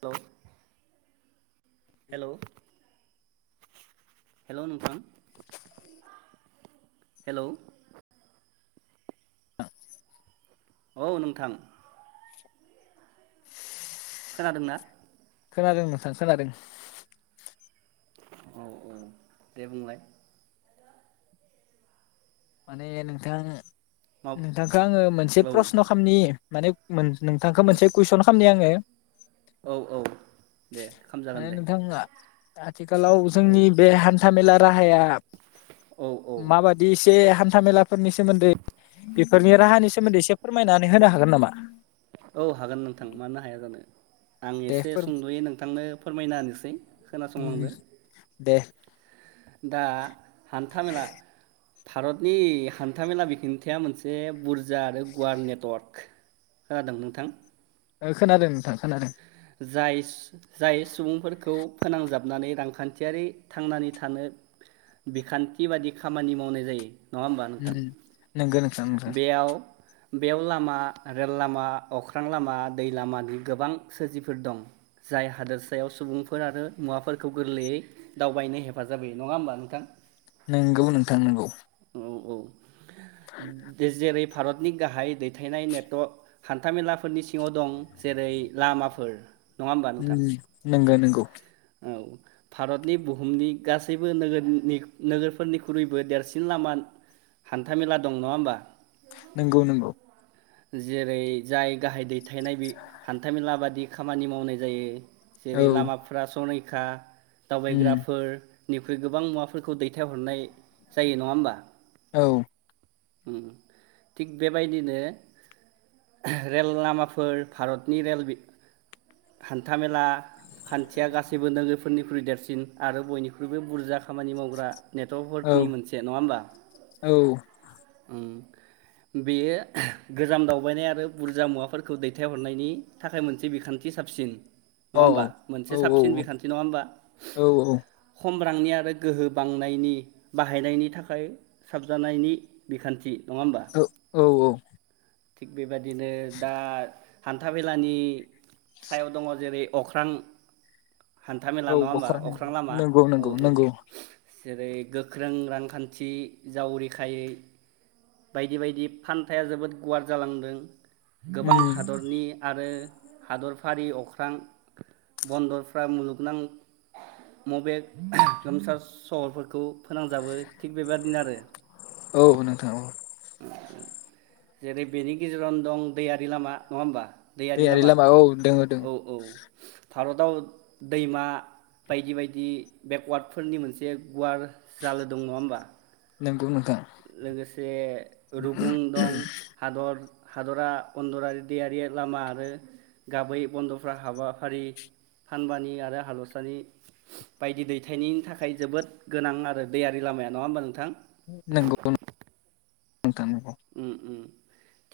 Hello hello हेल नोंथां, hello औ नोंथां। खोनादोंना? खोनादों नोंथां खोनादों। औ औ दे बुंलाय। माने नोंथां मा नोंथांखौ आङो मोनसे औ प्रस्न खालामनि। माने मोनसे नोंथांखौ मोनसे कुइसन खालामनि आङो। औ औ दे, खालाम जागोन दे। आथ आथिखालाव औ जोंनि बे हान्था मेला राहाया औ औ माबादि सो बे हान्था मेलाफोरनि सोमोन्दै बेफोरनि राहानि सोमोन्दै एसे फोरमायनानै होनो हागोन नामा? औ हागोन नोंथां मानो हाया जानो। आं दे एसे फोर सुंदयै नोंथांनो फोरमायना होनोसै उम खोनासंलांदो। दे। दा हान्था मेला भारतनि हान्थामेला बिखोन्थिया मोनसे बुरजा आरो गुवार नेटवर्क खोनादों नोंथां? ओ खोनादों नोंथां खोनादों। जाय जाय सुबुंफोरखौ फोनांजाबनानै रांखान्थियारि थांनानै थानो बिखान्थि बादि खामानि मावनाय जायो। नङा होमबा ओ नोंथां नंगौ नों बेयाव बेयाव लामा रेल लामा अख्रां लामा दै लामानि गोबां सोरजिफोर दं जाय हादोरसायाव सुबुंफोर आरो मुवाफोरखौ गोरलैयै दावबायनो हेफाजाब होयो नङा होनबा नोंथां। नोंगौ नोंथां नंगौ औ औ जेरै भारतनि गाहाय दैथायनाय नेटवर्क हान्थामेलाफोरनि सिङाव दं जेरै लामाफोर नङा होमबा उम नोंथां नोंगौ नों [unintelligible] औ भारतनि बुहुमनि गासैबो नोगोरनि नोगोरफोरनिख्रुइबो देरसिन लामा हान्थामेला दं नङा होमबा नोंगौ नोंगौ। जेरै जाय गाहाय दै थेनाय बे हान्थ मेला बादि खामानि मावनाय जायो औ जेरै लामा संरैखा उम दावबायग्राफोर निख्रुइ गोबां मुवाफोरखौ दैथायहरनाय जायो नङा होमबा औ थिग बेबायदिनो रेल लामाफोर भारतनि रेल हान्थामेला खान्थिया गासैबो नोगोरफोरनिख्रुइ देरसिन आरो बयनिख्रुइबो बुरजा खामानि मावग्रा औ नेटवर्कफोरनि मोनसे नङा होमबा औ बेयो गोजाम दावबायनाय आरो बुरजा मुवाफोरखौ दैथायहरनायनि थाखाय मोनसे बिखान्थि साबसिन औ नङा होमबा मोनसे औ औ साबसिन बिखान्थि नङा औ होमबा खम रांनि आरो गोहो बांनायनि बाहायनायनि थाखाय साबजानायनि बिखान्थि। नङा होमबा औ औ औ थिग बेबायाददिनो दा हान्था मेलानि सायाव दङ जेरै अख्रां हान्थामेला औ नङा होमबा बखरनि अख्रां लामा नंगौ औ नंगौ औ नंगौ जेरै गोख्रों रांखान्थि जावरिखायै बायदि बायदि फान्थाया जोबोद गुवार जालांदों। गोबां उम हादरनि आरो हादरफारि अख्रां बन्दरफ्रा मुलुगनां मबे लोमसार सहरफोरखौ फोनांजाबो थिग बेबादिनो आरो औ नोंथां औ। जेरै बेनि गेजेरावनो दं दैयारि लामा नङा होमबा? दैयारि लामा औ दोङो दोङो औ औ। भारताव दैमा बायदि बायदि बेकवार्डफोरनि मोनसे गुवार जालो दं नङा होमबा? नोंगौ नोंथां। लोगोसे रुगुं दं हादर हादरा अन्दरारि दैयारि लामा आरो गाबै बन्दफ्रा हाबाफारि फानबानि आरो हालसानि बायदि दैथायनि थाखाय जोबोद गोनां आरो दैयारि लामाया नङा होमबा नोंथां? नंगौ [unintelligible] उम उम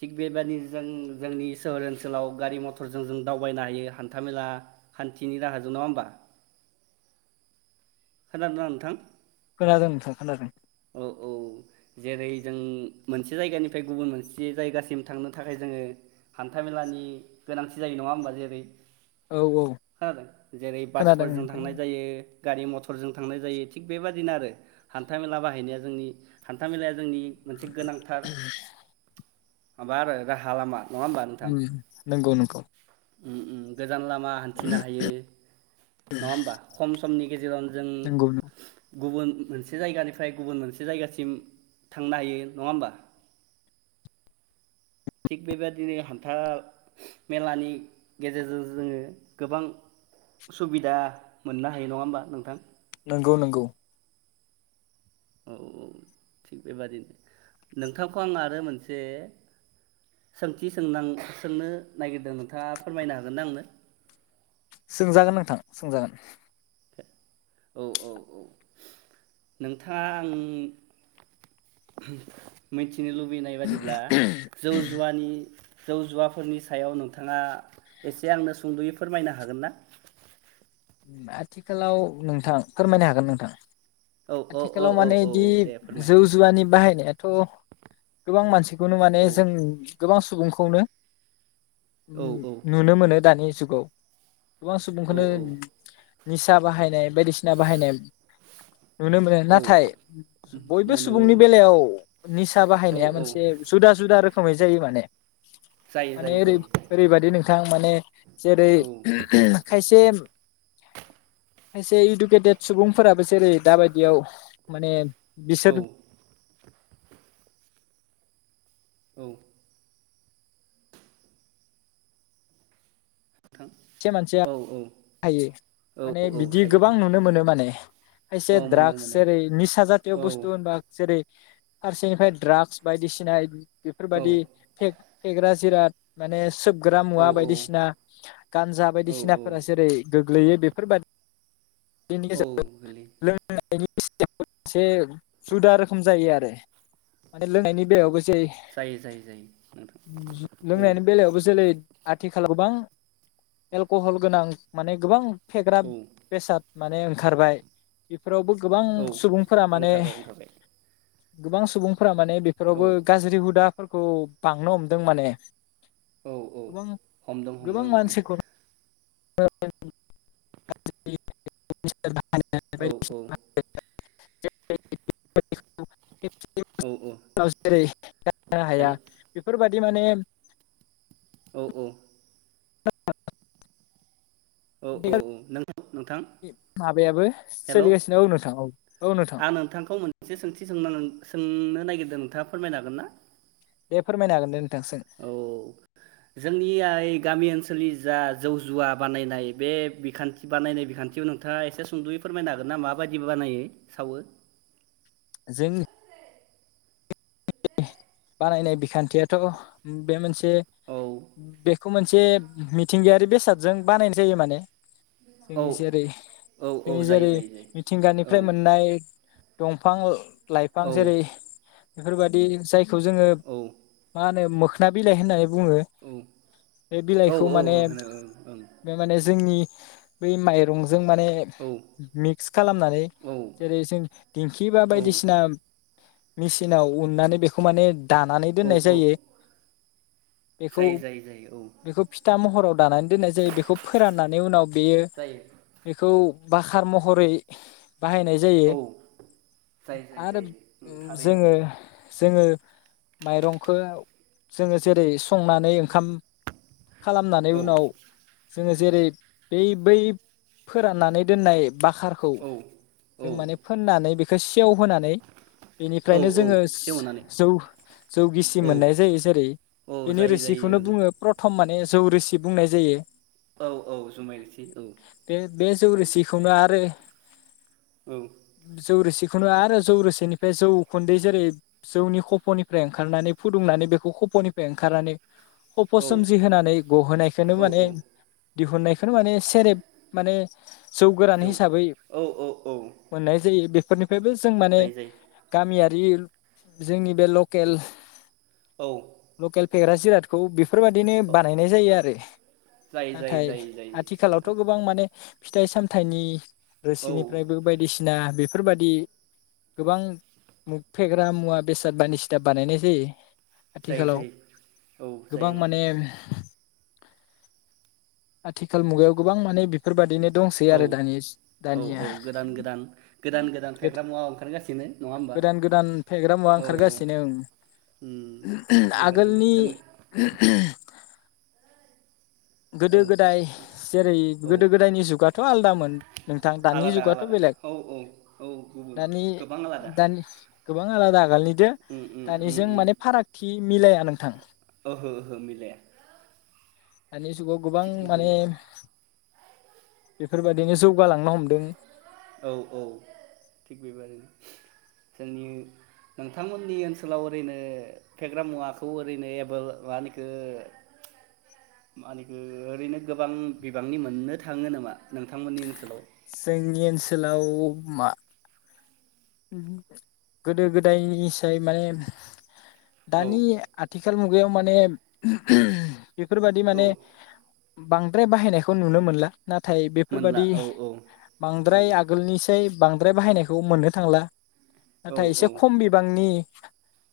थिग बेबादिनो जों जोंनि सोहोर ओनसोलाव गारि मथरजों जों दावबायनो हायो हान्थामेला खान्थिनि राहाजों नङा होमबा? खोनादोंना नोंथां? खोनादों नोंथां खोनादों। औ औ जेरै जों मोनसे जायगानिफ्राय गुबुन मोनसे जायगासिम थांनो थाखाय जोङो हान्था मेलानि गोनांथि जायो नङा होमबा? जेरै औ औ खोनादों जेरै खोनादों बासफोरजों थांनाय खोनादों जायो। गारि मथरजों थांनाय जायो थिग बेबादिनो आरो हान्थामेला बाहाय बाहायनाया जोंनि हान्थामेलाया जोंनि मोनसे गोनांथार माबा आरो राहा लामा। नङा होमबा नोंथां उम नंगौ नंगौ। उम उम गोजान लामा हान्थिनो हायो नङा होमबा? खम समनि गेजेरावनो जों नोंगौ गुबुन मोनसे जायगानिफ्राय फ्राय गुबुन मोनसे जायगासिम थांनो हायो नङा होमबा? थिग बेबादिनो हान्था मेलानि गेजेरजों जोङो गोबां सुबिदा मोननो हायो नङा होमबा नोंथां? नोंगौ नोंगौ। औ औ थिग बेबादिनो नोंथांखौ आं आरो मोनसे सोंथि सोंनां-सोंनो नागिरदों नोंथाङा फोरमायनो हागोन ना आंनो? सोंजागोन नोंथां सोंजागोन। औ औ औ नोंथाङा आं मिनथि मिथिनो लुबैनाय बादिब्ला जौ जुवानि जौ जुवाफोरनि सायाव नोंथाङा एसे आंनो सुंद'यै फोरमायनो हागोन ना? आथिखालाव नोंथां फोरमायनो हागोन नोंथां। औ औ औ आथिखालाव औ माने औ इदि औ दे फोरमाय जौ जुवानि बाहायनाय थ गोबां मानसिखौनो माने औ जों गोबां सुबुंखौनो औ औ नुनो मोनो दानि जुगाव गोबां औ सुबुंखोनो निसा बाहायनाय बायदिसिना बाहायनाय नुनो मोनो औ नाथाय बयबो मोनो सुबुंनि बेलायाव निसा औ बाहायनाया औ मोनसे जुदा जुदा रोख खोमै जायो माने जायो माने जायो जायो ओरै-ओरैबादि नोंथां माने जेरै औ खायसे [inaudible] खायसे इदुकेटेट सुबुंफोराबो जेरै दाबायदियाव माने औ बिसोर औ नोंथां से मानसिया औ थायो औ माने बिदि थायो गोबां थायो नुनो मोनो माने खायसे औ मोनो द्राग्स मोनो जेरै निसा जातिय बुस्तु औ होनबा जेरै फारसेनिफ्राय दड्राग्स बायदिसिना औ बेफोरबादि फे-फेग्रा जिराद माने सोब ग्रा औ मुवा बायदिसिना जा औ बायदिसिनाफोरा जेरै गो गोग्लैयै बेफोरबा दिनि औ गेजेरावबो गोरलै लोंनाय से जुदा रोखोम जायो आरो माने लोंनायनि बेलायावबो जै जायो जायो जायो नोंथां जु औ लोंनायनि बेलायावबो जेलै आथिखालाव बां एलकहल गोनां माने गोबां फेग्रा औ बेसाद माने ओंखारबाय फोरावबो गोबां औ सुबुंफोरा माने ओंखारबाय ओंखारबाय गोबां सुबुं फोरा माने औ बेफोरावबो गाज्रि हुदा फोरखौ बांनो हमदों माने औ औ गोबां हमदों गोबां हमदों नोंथां मानसिखौ [unintelligible] [unintelligible] [unintelligible] [unintelligible] औ औ औ औ हेल' [unintelligible] बि माने औ औ औ औ औ नों नोंथां माबायाबो हेलौ सोलिगासिनो औ नोंथां औ औ नोंथां आं नोंथांखौ मोनसे सोंथि सोंनो सों नो नायगिरदो नोंथाङा फोरमायनो हागोनना बे फोरमायनो हागोन नों औ जोंनियाय गामि ओनसोलनि जा जौ जुवा बानायनाय बे बेखान्थि बानायनाय बिखान्थियाव नोंथाङा एसे सुंदयै फोरमायनो हागोन ना माबायदि बानायो सावो जों [unintelligible] बानायनाय बिखान्थियाथ बे मोनसे ए औ बेखौ मोन से मिथिंगायारि बेसादजों बानायन जायो माने औ जोंनि जेरै औ जोंनि औ जायो जेरै जायो जायो औ मिथिंगानिफ्राय मोननाय दंफां लाइफां औ जेरै बेफोरबायदि जाय खौ जोङो औ मा होनो मोख खोना बिलाइ होननानै बुङो औ बे औ बिलाइखौ माने औ होनो बे माने जोंनि बेै माइरं जों माने ओं मिक्स खालामनानै ओं जेरै जों दिंखि बा औ बायदिसिना मिस इनाव उननानै बेखौ माने दानानै औ दोननाय औ जायो बेखौ जायो जायो जायो औ बेखौ फिथा महराव दानानै दोननाय जायो बेखौ फोराननानै उनाव बेयो जायो बेखौ बाखार महरै बाहायनाय जायो औ जायो जायो आरो जायो थारैनो जोङो जोङो माइरंखौ जोङो जेरै संनानै ओंखाम खालामनानै औ उनाव जोङो जेरै बै बै फोराननानै दोननाय बाकारखौ औ जों औ माने फोननानै बे खो सेवहोनानै औ बेनिफ्रायनो जोङो औ सेवनानै जौ जौ गिसि औ मोननाय जायो जेरै औ बेनि जायो जायो रोसिखौनो ओं बुङो प्रथ खम माने जौ रोसि बुंनाय जायो। औ औ जुमाय रोसि औ बे बे जौ औ रोसिखौनो आरो औ जौरोसि बेखौनो आरो जौ रोसेनि बे जौखुन्दै जेरै जौनि खफ'निफ्राय ओंखारनानै फुदुंनानै बेखौ खफ'निफ्राय ओंखारनानै खप' औ सोमजि होनानै गहोनायखौनो औ माने औ दिहुननायखौनो माने सेरेब माने जौ गोरान हिसाबै औ औ मोननाय जायो बे बेबो जों माने जायो जायो गामिया रि जोंनि बे लकेल औ लकेल फेग्रा जिरादखौ बेफोरबादिनो बानायनाय जायो आरो जायो जायो नाथाय जायो जायो आथिखालावथ' नोंथां गोबां माने फिथाइ सामथाइनि औ रोसिनिफ्रायबो बायदिसिना बे बेफोरबादि गोबां मु फेग्रा मुवा बेसाद बानदिसिना बानायनाय जायो। जायो आथिखालाव जायो औ जायो गोबां नोंथां माने आथिखाल मुगायाव गोबां माने बि औ औ औ दानिया गोदान गोदान गोदान गोदान फेग्रा मुवा ओंखारगासिनो। नङा होमबा गोदान गोदान फेग्रा मुवा औ औ ओंखारगासिनो उम ओं थिग बेबादिनो आगोलनि जों गोदो गोदाय जेरै औ गोदो गोदायनि जुगाथ' आलदामोन नोंथां दानि आलादा जुगाथ' आलादा बेलेग औ औ औ गुबुन दानि गोबां आलादा दानि गोबां आलादा आगालनि उम [unintelligible] उम उम दानिजों उम माने फारागथि [unintelligible] मिलाया नोंथां। ओहो ओहो मिलाया। दानि जुगाव गोबां थिग माने बिदिनो बेफोरबायदिनो जौगालांनो हमदों। औ औ थिग बेबायदिनो जोंनि नोंथांमोननि ओनसोलाव ओरैनो फेग्रा मुवाखौ ओरैनो एबा मा ओनो इखो मा ओनो इखो ओरैनो गोबां बिबांनि मोननो थाङो नामा नोंथांमोननि ओनसोलाव? जोंनि ओनसोलाव मा गोदो गोदायनिसाय माने औ दानि आथिखाल मु गायाव माने बेफोरबादि औ माने बांद्राय बाहायनायखौ नुनो मोनला नाथाय मोनला बेफोरबादि औ औ बांद्राय नंगौ आगोलनिसाय बांद्राय बाहायनायखौ मोननो थांला औ नाथाय एसे औ खम बिबांनि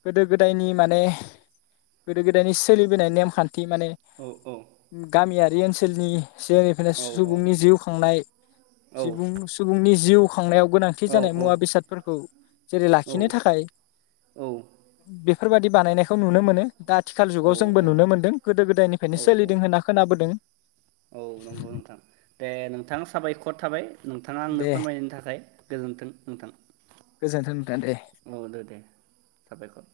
गोदो गोदायनि माने गोदो गोदायनि सोलिबोनाय नेमखा न्थि माने औ औ गामिया बे ओनसोलनि सिगांनिफ्रायनो औ सुबुंनि जिउ खांनाय सुबुं सुबुंनि जिउ खांनायाव गोनांथि जानाय औ मुवा- बेसादफोरखौ जेरै औ लाखिनो थाखाय बे औ बेफोरबायादि बानायनायखौ नुनो मोनो दा आथिखाल औ जुगाव जोंबो नुनो मोन्दों गोदो गोदायनिफ्रायनो औ सोलिदों होनना खोनाबोदों औ नंगौ नोंथां दे नोंथां साबाय खर थाबाय नोंथाङा आंनो दे फोरमायनायनि थाखाय गोजोन्थों नोंथां गोजोन्थों नोंथां दे। औ दो दे साबायखर